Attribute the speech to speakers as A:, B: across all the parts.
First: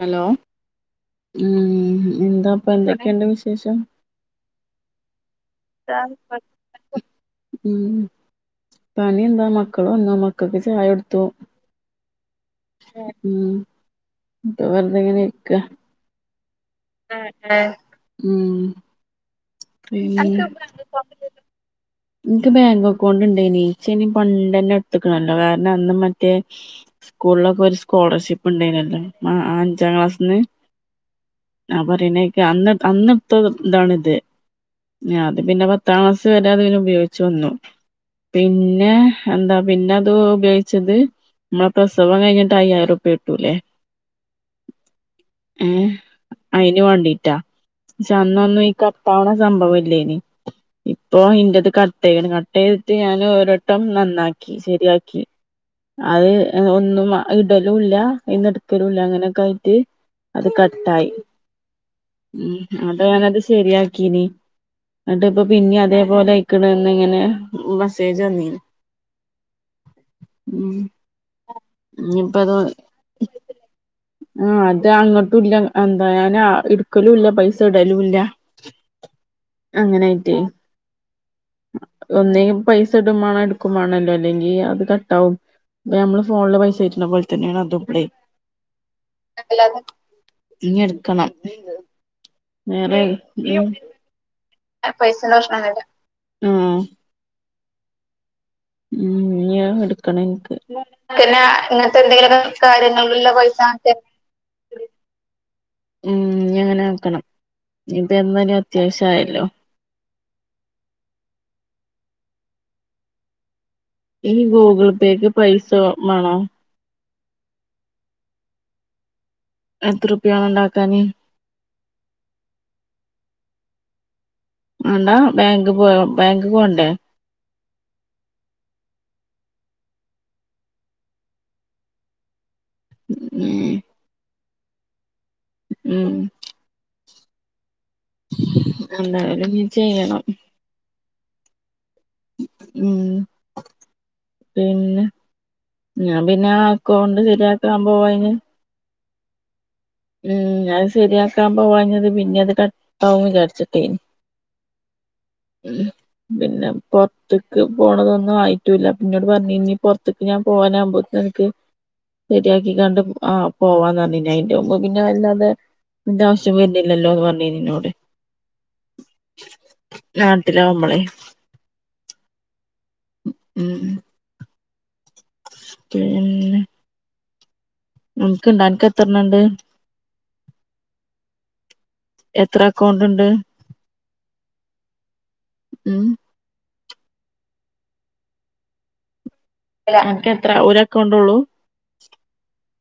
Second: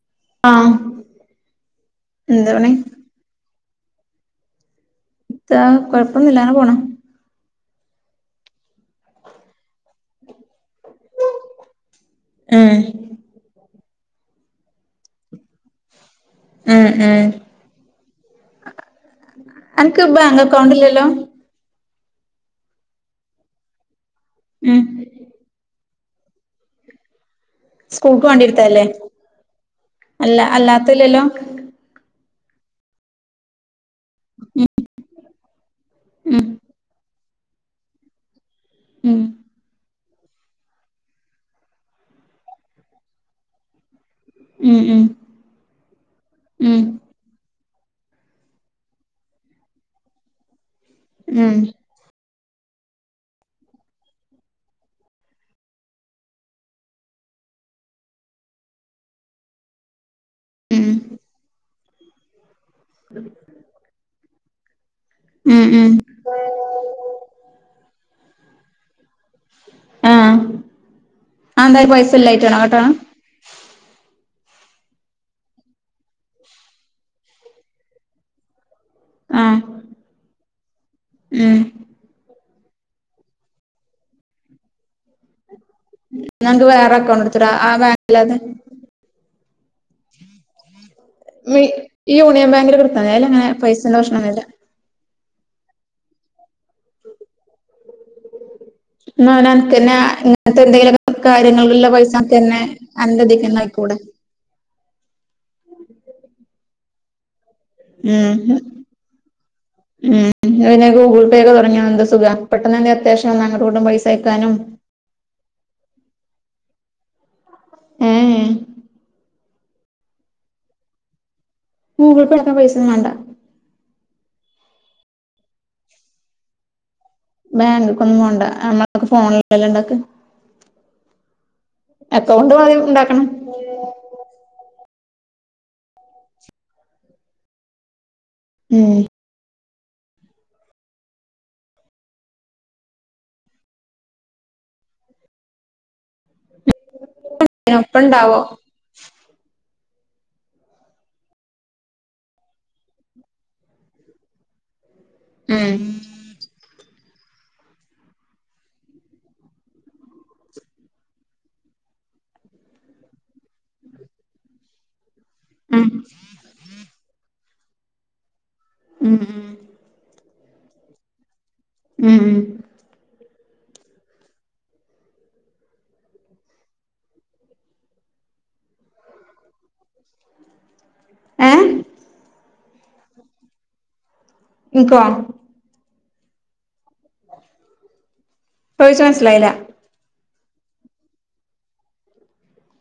A: Hello?
B: ആഹ്
A: ഉം
B: എന്താ പണി
A: എന്താപ്പൊ എന്തൊക്കെണ്ട് വിശേഷം?
B: ഇത്താ കൊഴപ്പൊന്നുല്ല അങ്ങനെപോണു
A: ം പണിയ എന്താ മക്കള് വന്നു മക്കൾക്ക് ചായ കൊടുത്തു.
B: ഉം
A: ം പ്പൊ വേറെതെങ്ങനെ ഇരിക്ക.
B: ഉം
A: ഹേ
B: ഉം
A: ഹേ ഉം -
B: അൻക്ക് ബാങ്ക് അക്കൗണ്ടില്ലല്ലോ?
A: ൻക്ക് ബാങ്കക്കൗണ്ട് ണ്ടെയിനി ഇച്ചെയിനി പണ്ടന്നെ
B: ഉം
A: ട്ത്തുക്കണല്ലോ കാരണം അന്ന് മ റ്റേ സ്കൂളിലൊക്കെ ഒരു
B: സ്കൂൾക്ക് വേണ്ടി
A: സ്കോളർഷിപ്പ്
B: എടുത്തല്ലേ
A: ഉണ്ടയിനില്ലെ അഞ്ചാം ക്ലാസ്സിന്ന്.
B: അല്ല അല്ലാത്തല്ലല്ലോ
A: ആ പറണെക്ക് അന്ന് അന്ന് ട്ത്ത താണ്
B: ഉം
A: ഞാ ത് പിന്നെ പത്താം ക്ലാസ് വരെ അതനെ ഉപയോഗിച്ചു വന്നു. പിന്നെ
B: ഉം
A: എന്താ പിന്നെ [unintelligible] ഉപയോഗിച്ചത് നമ്മള പ്രസവം കഴഞ്ഞിട്ട് അയ്യായിരോറർപ്യകിട്ടൂല്ലേ?
B: ഉം ഉം
A: ഏ
B: ഉം
A: അയിന്
B: ഉം
A: വേണ്ടീറ്റാ പക്ഷെ അന്നൊന്നും ഈ കട്ടാവണ സംഭവം ഇല്ലേനി ഇപ്പൊ
B: ഉം
A: ഇന്റെത് കട്ടയിക്ക്ണ്. [unintelligible] കട്ട്അയ്റ്റ് ഞാന് ഒരട്ടം നന്നാക്കി ശരിയാക്കി അത് ഒന്നും ഇടലൂല്ല അയിന്ന് ഇടുക്കലൂല്ല അങ്ങനെക്കെ ആയിറ്റ്. അത്
B: ഉം
A: കട്ടായി ് [unintelligible] ഞാനത് ശരിയാക്കീനി ന്നിട്ട് പ്പൊ
B: ഉം
A: പിന്നീ
B: ഉം
A: അതേപോലെ അയിക്കണന്നങ്ങനെ മെസ്സേജ് വന്നീനി
B: ആ
A: ഉം
B: അ എന്തായി പൈസല്ലായിറ്റാണോ കട്ടാണ്
A: ആ അത് അങ്ങോട്ടൂല്ല എന്താ ഞാൻ ഇട്ക്കലൂ ല്ല പൈസ ഇടലൂല്ല.
B: ആഹ്
A: അങ്ങനായിറ്റെയ്
B: ഉം
A: ഒന്നേ പൈസ ഇടുമാണം ഇടുക്കൂ മാണല്ലോ ല്ലെങ്കി അത് കട്ടാവും. പ്പോ ഞമ്മള്
B: ന്നാ
A: ഫോണില്
B: അനക്ക്
A: പൈസ
B: വേറെ
A: കേറ്റ്ണ
B: അക്കൗണ്ട്
A: പോലെ
B: എടുത്തൂടെ
A: തന്നെണ്
B: ആ
A: അതൂപ്ലെ.
B: ബാങ്കില്ലാതെ
A: ഇടു [unintelligible]
B: ഈ യൂണിയൻ ബാങ്കിലൊക്കെ ട്ത്താമതി അയിലങ്ങനെ പൈസേന്റെ പ്രശ്നം വരില്ല
A: പൈസൻ്റെ പ്രശ്നോന്നുല്ല.
B: [inaudible] ന്ന ഓനൻ്റക്കന്നെ [unintelligible] തന്നെ ഇങ്ങന ത്തെ എന്തെങ്കിലും
A: പിന്നെ
B: കാര്യങ്ങളില [unintelligible]
A: ഇങ്ങനത്തെ
B: പൈസ
A: എന്തെങ്കിലുമൊക്കെ
B: നുക്ക്ന്നെ
A: കാര്യങ്ങളിലുള്ള പൈസ
B: അനദിക്ക കൂടെ
A: ം ഞി അങ്ങനെ ആക്കണം ഞിപ്പൊ
B: ഉം
A: എന്താലും അത്യാവശ്യായല്ലോ?
B: ന്നാ പിന്നെഗൂഗിൾ പേ ഒക്കെ തുടങ്ങിയ എന്ത് സുഖ പെട്ടന്ന ന്നെ അത്യാവശ്യ വന്ന -
A: ഈ ഗൂഗിൾപേക്ക് പൈസ മാണോ?
B: ഏഅ്
A: എത്രുപ്യാണം ണ്ടാക്കാന്?
B: ഗൂഗിൾപേട്ക്കാം പൈസെന്നും വാണ്ട.
A: വാണ്ടാ? ബാങ്ക് പോ ബാങ്ക് പോണ്ടേ?
B: ബാങ്കക്കൊന്നും പോണ്ട [unintelligible] നമ്മളെ ഫോണിലല്ലേ ണ്ടാക്ക- അക്കൗണ്ട് [unintelligible]
A: [unintelligible] ം
B: ഉം
A: എന്തായാലും ചെയ്യണം. ം പിന്നെ? ഞാൻ പിന്നെ ആ അക്കൗണ്ട് ശരിയാക്കാൻ
B: ഒപ്പം
A: പോവാന്
B: ഉണ്ടാവോ [unintelligible]
A: ഉം ഞാൻ ശരിയാക്കാൻ പോവാഞ്ഞത് പിന്നെ അത് കട്ടാവും വിചാരിച്ചിട്ടായ്നി.
B: [inaudible] ഉം
A: മ് പിന്നെ പൊ ടക്ക് പോണതൊന്നു ആയിട്ടൂല്ല ന്നോട് പറഞ്ഞ് ഞ്ഞി പോർത്തേക്ക് ഞാൻ പൂവാനമ്പത്തേക്ക്‌ അനക് ശരിയാക്കികാണ്ട് ആ പോവാന്നറിഞ്ഞിഞ്ഞെയ്ന്. മ്പപിന്നെ വല്ലാണ്ട്
B: ഉം
A: ഇന്റെ ആശ്യം വരുന്നില്ലല്ലോന്ന് പറഞ്ഞിന്നോട്.
B: ഉം ഉം
A: നാട്ടിലാമ്പളെ
B: ഉം ഉം
A: ഉം പിള്ളേ നിൻക്ക്ണ്ട് അനക് എത്രണ്ണണ്ട്?
B: ഏ?
A: എത്ര അക്കൗണ്ടുണ്ട്
B: ഇനിക്കോ
A: ഉം
B: ചോയിച്ച മനസ്സിലായില്ല.
A: ത്ര ഒര് അക്കൗണ്ടോള്ളൂ?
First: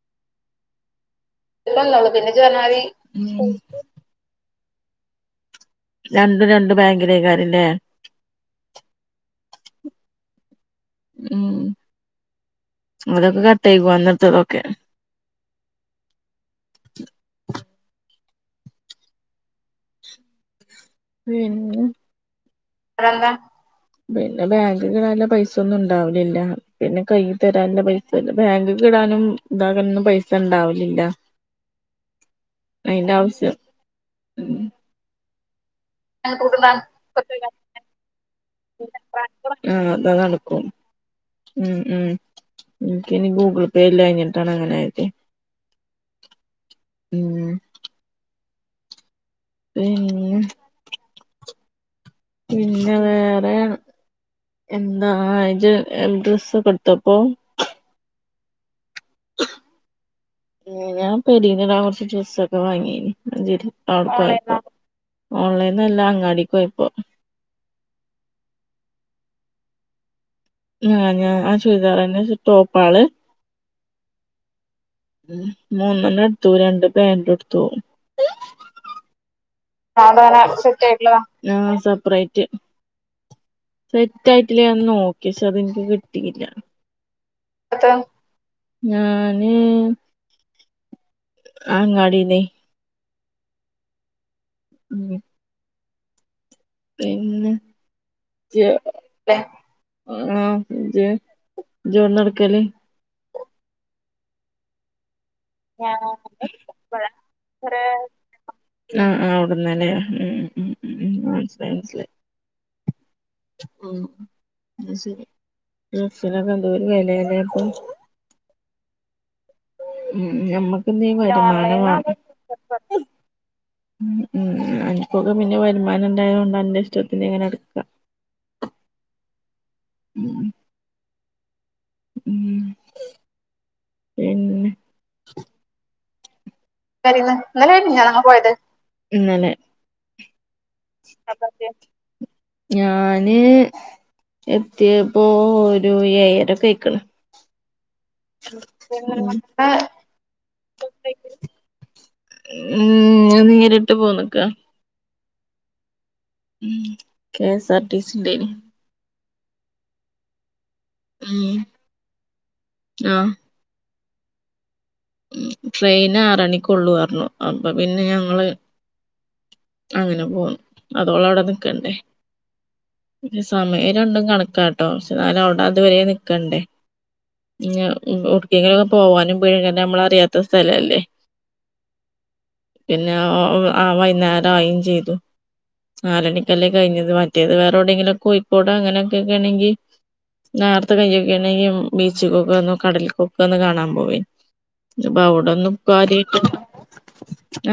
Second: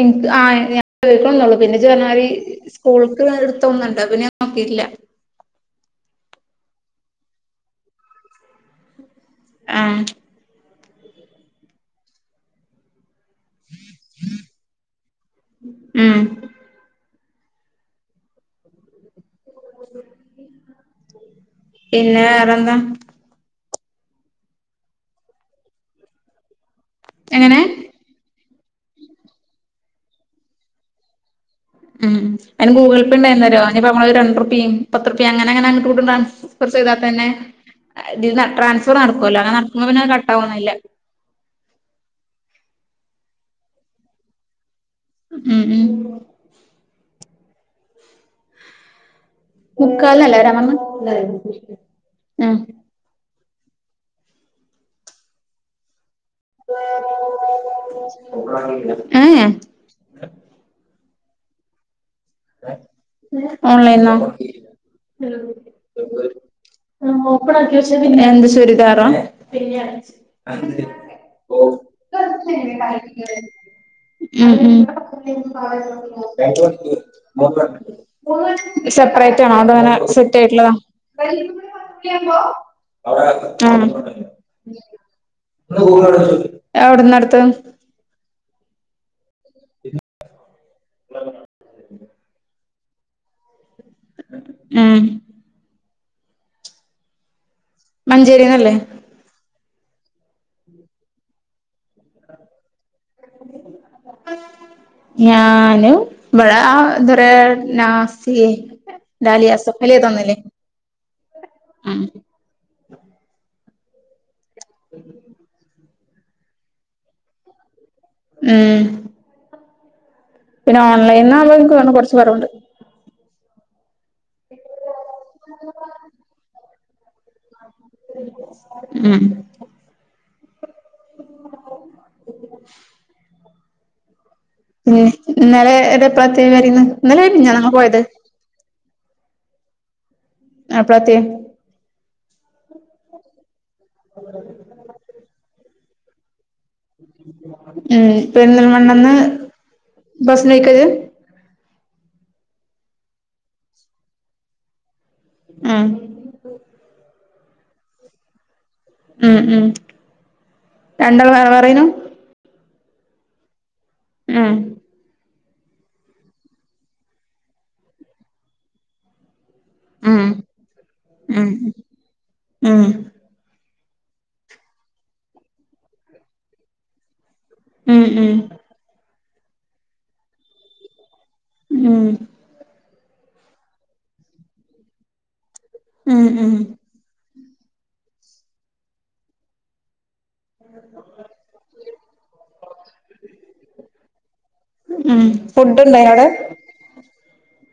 B: എനിക്ക് ആ ഞാൻ നിക്കൊണൊള്ളൂ പിന്നെ
A: ഇല്ലന്നള്ളൂ
B: ജെനരി
A: പിന്നെ ഇജ്ജ് പറഞ്ഞമാതിരി
B: സ്കൂൾക്ക്
A: ഉം
B: എടുത്തൊന്നണ്ട് പിന്നെ നോക്കീട്ടില്ല.
A: രണ്ടും രണ്ടു ബാങ്കിലേക്കാരല്ലേ?
B: ആ
A: ഉം അതൊക്കെ കട്ടായിക്കും അന്നത്തതൊക്കെ
B: ഉം
A: പിന്നെ
B: പിന്നെ വേറെന്താ?
A: അതെന്താ പിന്നെ ബാങ്കിന്ന് നല്ല പൈസന്നുണ്ടാവലില്ല പിന്നെ കൈ
B: എങ്ങനെ
A: തരാൻള്ള പൈസണ്ട്. ബാങ്ക്കിടാനും ഇതാക്കാനൊന്നും പൈസണ്ടാവലില്ല.
B: ഉം അതിന് ഗൂഗിൾ പേണ്ടായിന്നരോ അനിപ്പോ മ്മള് ഒരു
A: ഉം
B: രണ്ടുർപ്യേം പത്തുർപ്യയും അങ്ങനെങ്ങനെ ഇവിടു ട്രൻസ്ഫർ ചെയ്താ തന്നെ ഇതിന്ന ട്രാൻസ്ഫർ നടക്കുമല്ലോ അങ്ങനെ നടക്കുമ്പ
A: ആഹ്
B: പിന്നെ അത്
A: അതാ നടക്കും
B: കട്ടാവോന്നില്ല.
A: ഉം ഉം ഇനിക്കയ്ന് ഗൂഗിൾ പേ ഇല്ലാഞ്ഞിട്ടാണ് അങ്ങനായത്.
B: ഉം ഉം
A: ഉം പിന്നെ
B: [unintelligible] ഉം
A: പിന്നെ വേറെ എന്താ ഇത് ഡ്രസ്സ്‌ ഒക്കെ എടുത്തോ പ്പോ
B: ഓപ്പണാക്കിലേ?
A: ങ്ങനാ പെരീലിടാൻ കൊറച്ചു ഡ്രസ്സ്‌ സൊക്കെ വാങ്ങിനു [unintelligible]
B: ഓപ്പണാക്കി വെച്ച പിന്നെന്താ [unintelligible] റ പിന്ന [unintelligible]
A: ആഹ ഞാൻ ആ ചുരിദാർ തന്നെ ടോപ് കൾ
B: മ്മ് മ്മ്
A: മ്മ് മൂന്നെണ്ണം എടുത്തു രണ്ട് പാന്റ് എടുത്തു
B: സെപ്പറേറ്റ് ആണോ അതോ അങ്ങനെ സെറ്റ്
A: അതങ്ങനെ
B: ആയിട്ടുള്ളതാ
A: ആ സെപ്പറേറ്റ്
B: അവടെ [unintelligible]
A: സെറ്റ് ആയിട്ടില്ലേ ഞാൻ നോക്കി പക്ഷെ അത് എനിക്ക് കിട്ടിയില്ല
B: എവിടുന്നടുത്ത്
A: ഞാന് അങ്ങാടിന്നെ
B: ആഹ്
A: പിന്നെ
B: മഞ്ചേരിന്നല്ലേ?
A: ല്ലെ ആ ഇജ് ഇജ് എഔട്ന്നാ ഇട്ക്കൽ?
B: [inaudible] ഞാനും ആ
A: ഞാന്
B: ഇവടെ ഇല്ലേ നാസിയ
A: ആ ആ അവിടുന്നല്ലേ മ്മ് മ്മ് മ്മ് മനസ്സിലായി മനസ്സിലായി
B: മ്മ്
A: ഡ്രെസ്സ്നൊക്കെ എന്തൊരു വെലാല്ലേപ്പോ?
B: മ്മ്.
A: ഉം
B: പിന്നെ
A: ഞമ്മക്ക് ഇനി
B: ഓൺലൈൻ
A: വരുമാനം
B: [unintelligible] കൊർച്ച്
A: വേണം
B: കൊറവ്ണ്ട്.
A: ഉം അൻക്കൊക്കെ പിന്നെ വരുമാനണ്ടായോണ്ട് അന്റെ ഇഷ്ടത്തിന്ങ്ങനെ എട്ക്കാ.
B: മ്.
A: [inaudible] ഉം
B: [inaudible]
A: പിന്നെ
B: മ് ഇന്നലെ [unintelligible] വരീന്ന് ഇന്നലെ മിനിഞ്ഞാന്നോ ഞങ്ങൾ
A: [unintelligible] പോയത്?
B: എപ്പളാത്തിയെ
A: അപ്പക്കെ ഞാന് എത്തിയപ്പോ ഒരു ഏയര ഒക്കെയി
B: ഏ പെര്ന്തൽ മണ്ണെന്ന്
A: ഉം
B: ബസ്സ്ന് പോയ് [unintelligible]
A: മ്മ് ഞാൻ നേര്ട്ട് പോന്നക്കാ.
B: മ്
A: K S R T C ണ്ടേനി.
B: ഉം ഉം രണ്ടാൾ വേറെ
A: ഉം
B: വേറെ നോ
A: ആഹ്.
B: ഉം.
A: ട്രെയിന് ആറണിക്ക്ള്ളു ർഞ്ഞു അപ്പൊ പിന്നെ ഞങ്ങള് അങ്ങനെ
B: ഉം
A: പോന്ന് അത് ഓളടെ
B: ഉം
A: നിക്കണ്ടേ
B: ഉം
A: പിന്നേ സമയ ണ്ടും കണക്കാട്ടോ ക്ഷെ ന്നാലും അഔടെ അതുവരെ നിക്കണ്ടേ. [unintelligible]
B: ഉം ഉം
A: എവിടേക്കെങ്കിലും ഒക്കെ പോകാനും പേടിയാ നമ്മൾ അറിയാത്ത സ്ഥലല്ലേ
B: മ്മ്.
A: പിന്നെ [unintelligible] വൈന്നേരായി ചെയ്തു
B: ഉം ഉം
A: നാലണിക്കല്ലേ കഴിഞ്ഞത് വ മറ്റേത് വേറൊടെങ്കിലും കോഴിക്കോട് അങ്ങനെക്കെക്കെണങ്കിൽ. നേർത്തെ കഴിയു [unintelligible] ബീച്ച്കോക്കോ കടൽക്കൊക്കെ കാണാൻ പോവേനി.
B: ഉം
A: [unintelligible] അഔടൊന്ന്
B: ഫുഡ് ഉണ്ടായിനോ അവിടെ
A: കാര്യായിട്ട്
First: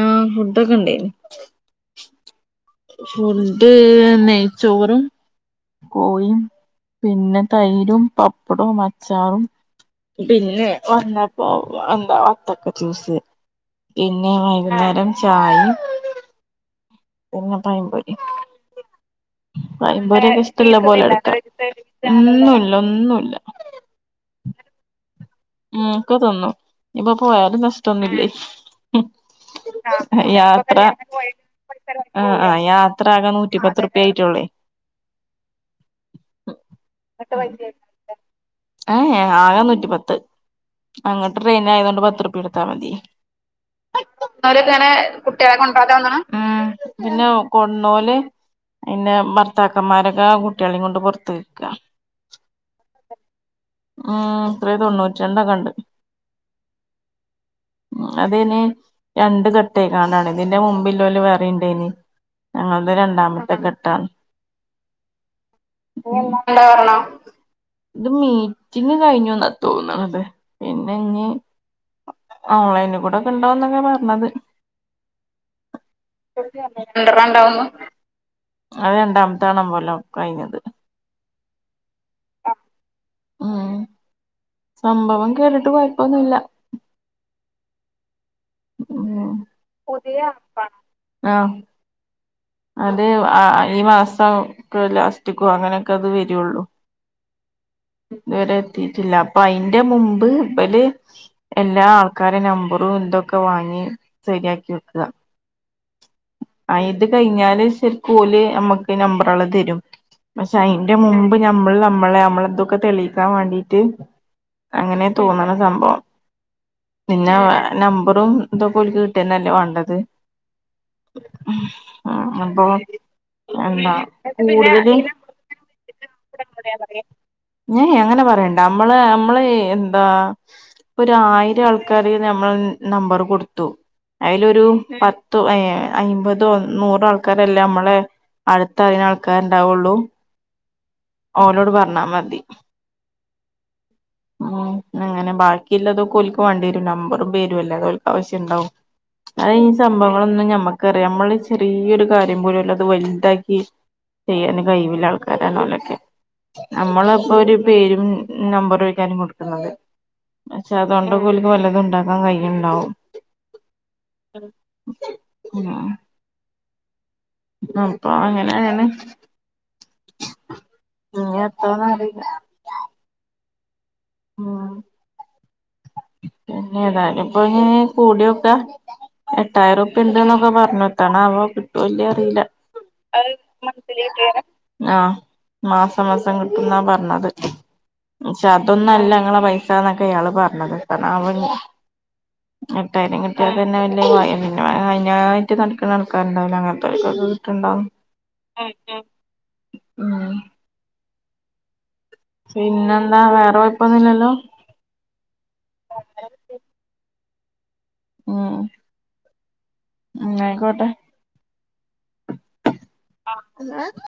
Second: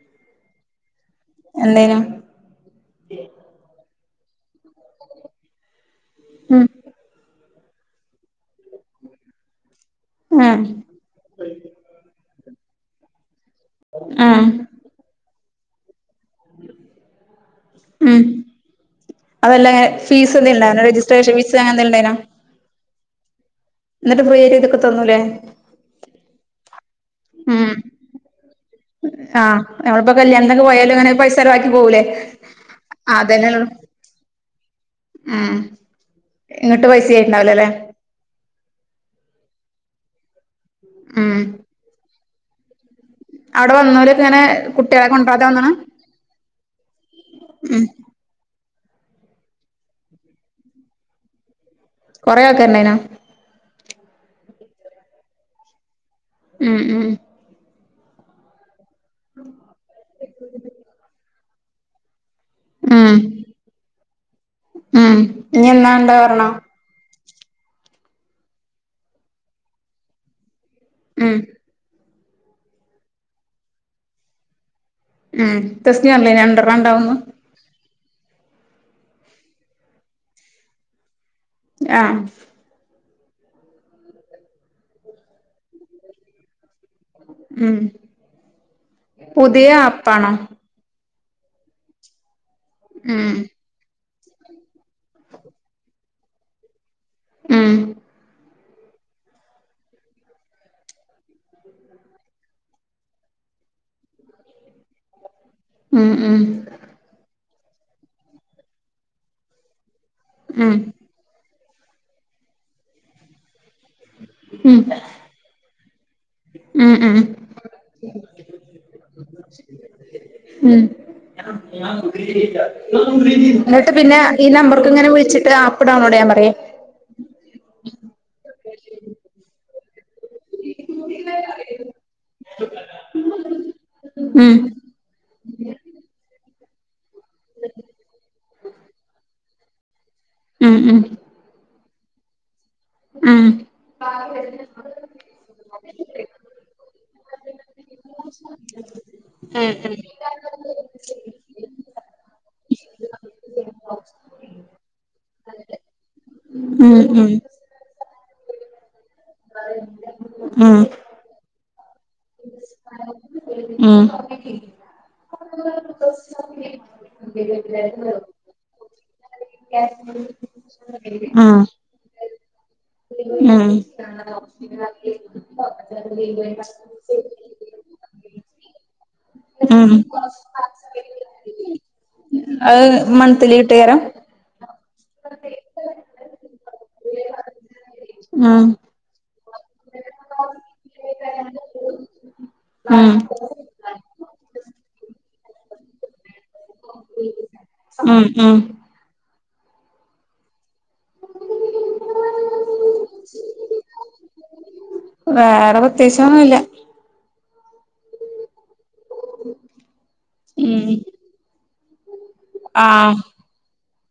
A: ആ ഫുഡ്‌ക്കെ ഇണ്ടേനി.
B: എന്തേനു
A: ഫുഡ്‌ നെയ്ച്ചോറും കോഴും
B: ഉം
A: പിന്നെ. തൈരും പപ്പ പ്പടും അച്ചാറും
B: ഉം
A: പിന്നെ വന്നപ്പോ എന്താ വത്തക്ക ജൂസ് പിന്നെ
B: ഉം
A: വൈകുന്നേരം ചായിം. പിന്നെ പഴംമ്പൊരിം.
B: ഉം അതല്ല ഫീസ്
A: പഴംമ്പൊരിക്കെ
B: എന്തേലും ഉണ്ടായിരുന്നോ
A: ഇഷ്ടള്ളപോലെ
B: രജിസ്ട്രേഷൻ
A: എട്ക്കാ
B: ഫീസ് അങ്ങനെ
A: ഒന്നുല്ല ഒന്നു
B: ന്നിട്ട് ഫ്രീയായിട്ട് തക്കെ തിന്നൂല്ലേ?
A: ഉം ഒക്കെ തിന്നും ഞ്ഞിപ്പൊ പോയാലും
B: ഉം
A: നഷ്ടൊന്നില്ലേ.
B: ആഹ് നമ്മളിപ്പോ കല്യാണത്തിനൊക്കെ
A: യാത്ര
B: പോയാലും ഇങ്ങനെ പൈസ ചെലവാക്കി പോകൂലേ
A: ആ ആ യാത്ര ആകാൻ
B: അതന്നെള്ളു
A: നൂറ്റിപ്പത്തുർപ്യ ആയിട്ടെ
B: ഉം
A: [unintelligible]
B: ഇങ്ങട്ട് പൈസ ആയിട്ടുണ്ടാവില്ലല്ലേ
A: പ്ലേ. ഹേയ് ഹേ ആകെ നൂറ്റി പത്ത്. അങ്ങട്ട്
B: ഉം
A: ട്രെയിനായതോണ്ട് പത്തുർപ്യ കൊട്ത്താ മതി.
B: അവിടെ വന്നോലൊക്കെ ഇങ്ങനെ
A: അവരൊക്കെങ്ങനെ
B: കുട്ടികളെ കൊണ്ടരാതെ
A: കുട്ട്യളെ
B: വന്നണ
A: കൊണ്ടാക്കാ വന്നാണ് ഉം പിന്നെ
B: ഉം
A: കൊണ്ടോകല്. ന്നെ ഭർത്താക്കന്മാരൊക്കെ കുട്ട്യളിം കൊണ്ട് പൊർത്ത് പോയിക്ക.
B: കൊറേ ആൾക്കാരുണ്ടായിനോ
A: ഉം ത്ര തൊണ്ണൂറ്റിരണ്ടക്കെണ്ട്.
B: മ് മ്
A: അതിന് രണ്ട് തട്ടേ കാണാണ് ഇതിന്റെ മുമ്പില്ലോൽ വേറെണ്ടേനി. ആ അത്
B: ഉം
A: രണ്ടാമത്തെ ഘട്ടാ
B: ഉം ഇനി എന്നാണ്ട്
A: [unintelligible]
B: പറഞ്ഞോ
A: ത് മീറ്റിങ്ങ് കഴിഞ്ഞുന്നാ തോന്നണത് പിന്നെ ഇഞ്ഞി.
B: ഉം
A: ഓൺലൈൻ കൂടെക്കെണ്ടോന്നക്കേ പർഞ്ഞത്.
B: ഉം ടെസ്റ്റ് പറഞ്ഞില്ലേ രണ്ടെണ്ണം ഉണ്ടാവുന്ന്
A: [unintelligible] അത് രണ്ടാമത്തെ നമ്പറിലാ കഴിഞ്ഞത്
B: ആ
A: ഉം സംഭവം കേട്ടിട്ട് കുഴപ്പൊന്നുല്ല
B: ഉം പുതിയ ആപ്പാണ്
A: ആ അത്
B: ഉം
A: ആ ഈ മാസം ലാസ്റ്റിക്കോ അങ്ങനെയൊക്കെ അത് വരുള്ളൂ
B: ഉം
A: [unintelligible] കിട്ടില്ല അപ്പൊ അതിന്റെ മുമ്പ് ഇബൽ എല്ലാ ആൾക്കാരെ നമ്പറും എന്തൊക്കെ വാങ്ങി ശരിയാക്കി വെക്കുക
B: ഉം ഉം
A: ഞാന് ശെരിക്കും ഓല് നമ്മക്ക് നമ്പറുകള് തരും പക്ഷെ
B: ഉം
A: അതിന്റെ മുമ്പ് ഞ നമ്മൾ നമ്മളെമ്മള എന്തൊക്കെ തെളയിക്കാൻ വേണ്ടി
B: ഉം
A: അങ്ങനെ തോന്നണ സംഭവം
B: ഉം ഉം
A: നിന്നാ നമ്പറും ഇതൊക്കെ ഓൽക്ക് കിട്ടന്നല്ലേ വേണ്ടത്
B: ഉം
A: ഉം അപ്പൊ
B: എന്നിട്ട്
A: എന്താ
B: പിന്നെ ഈ നമ്പർക്ക്
A: കൂടുതല്
B: ഇങ്ങനെ വിളിച്ചിട്ട് ആപ്പ് ഡൗൺലോഡ് ചെയ്യാൻ പറയാ
A: ഞ അങ്ങനെ പറയണ്ട നമ്മള് നമ്മള എന്താ ഇപ്പോ ഒരു ആയിരം ആൾക്കാര് നമ്മൾ നമ്പർ കൊടുത്തു അയില്
B: ഉം
A: ഒരു പത്തോ ഏ അയിൻപതോ നൂറ് ആൾക്കാരല്ലേ നമ്മളെ അടുത്തറീ ന്ന ആൾക്കാര്ണ്ടാവുള്ളു
B: ഉം ഉം
A: ഓലോട് പറഞ്ഞാ മതി
B: ഉം
A: ഉം അങ്ങനെ ബാക്കിള്ളതൊക്കെ ഓൽക്ക് വേണ്ടി വരും നമ്പറും പേരുംല്ലേ അത് ഓൽക്ക് ആവശ്യം ഉണ്ടാവും അത ഈ
B: ഉം
A: സംഭവങ്ങളൊന്നും ഞമ്മക്കറിയാം നമ്മള് ചെറിയൊരു കാര്യ [unintelligible] അത് വലുതാക്കി ചെയ്യാൻ കഴിവില്ല ആൾക്കാരാണോല്ലൊക്കെ.
B: ഉം ഉം
A: നമ്മളപ്പോഒരു പേരും നമ്പറോ ചോദിക്കാനാവും കൊടുക്കുന്നത്
B: ഉം
A: പക്ഷെ
B: ഉം
A: അതൊണ്ട- വല്ലാതൊണ്ടാക്കാൻ കഴിയുന്നുണ്ടോ
B: ഉം ഉം ഉം
A: ആ അപ്പൊ അങ്ങനെയാണ് ഇനി എതോന്നറീല്ല ഉം
B: [unintelligible]
A: അപ്പൊ ഇ കൂടിയൊക്കെ
B: ഉം.
A: എട്ടായിറുപ്പാ ഉണ്ട് എന്നൊക്കെ പറഞ്ഞട്ടാണ് ആവോ കിട്ടുല്ല്യോ
B: അത് മന്ത്ലി ഇട്ടുതരം
A: ആ മാസം മാസം കിട്ടുന്നാ പറഞ്ഞത് ക്ഷെ
B: ഉം
A: അതൊന്നുഅല്ല ങ്ങള പൈസന്നൊക്കെ ഇയാള് പറഞ്ഞത് [unintelligible]
B: ഉം
A: എട്ടായിരം കിട്ടിയ തന്നെ [unintelligible] നടക്കുന്ന ആൾക്കാണ്ടാവില്ലോ അങ്ങനത്തെ
B: ഉം ഉം
A: [unintelligible] പിന്നെന്താ വേറെ കൊഴപ്പൊന്നുല്ലല്ലോ
B: വേറെ പ്രത്യാശൊന്നുല്ല
A: മ്മ് ന്നാ
B: ഉം
A: ആയിക്കോട്ടെ
B: ആഹ്
A: [unintelligible]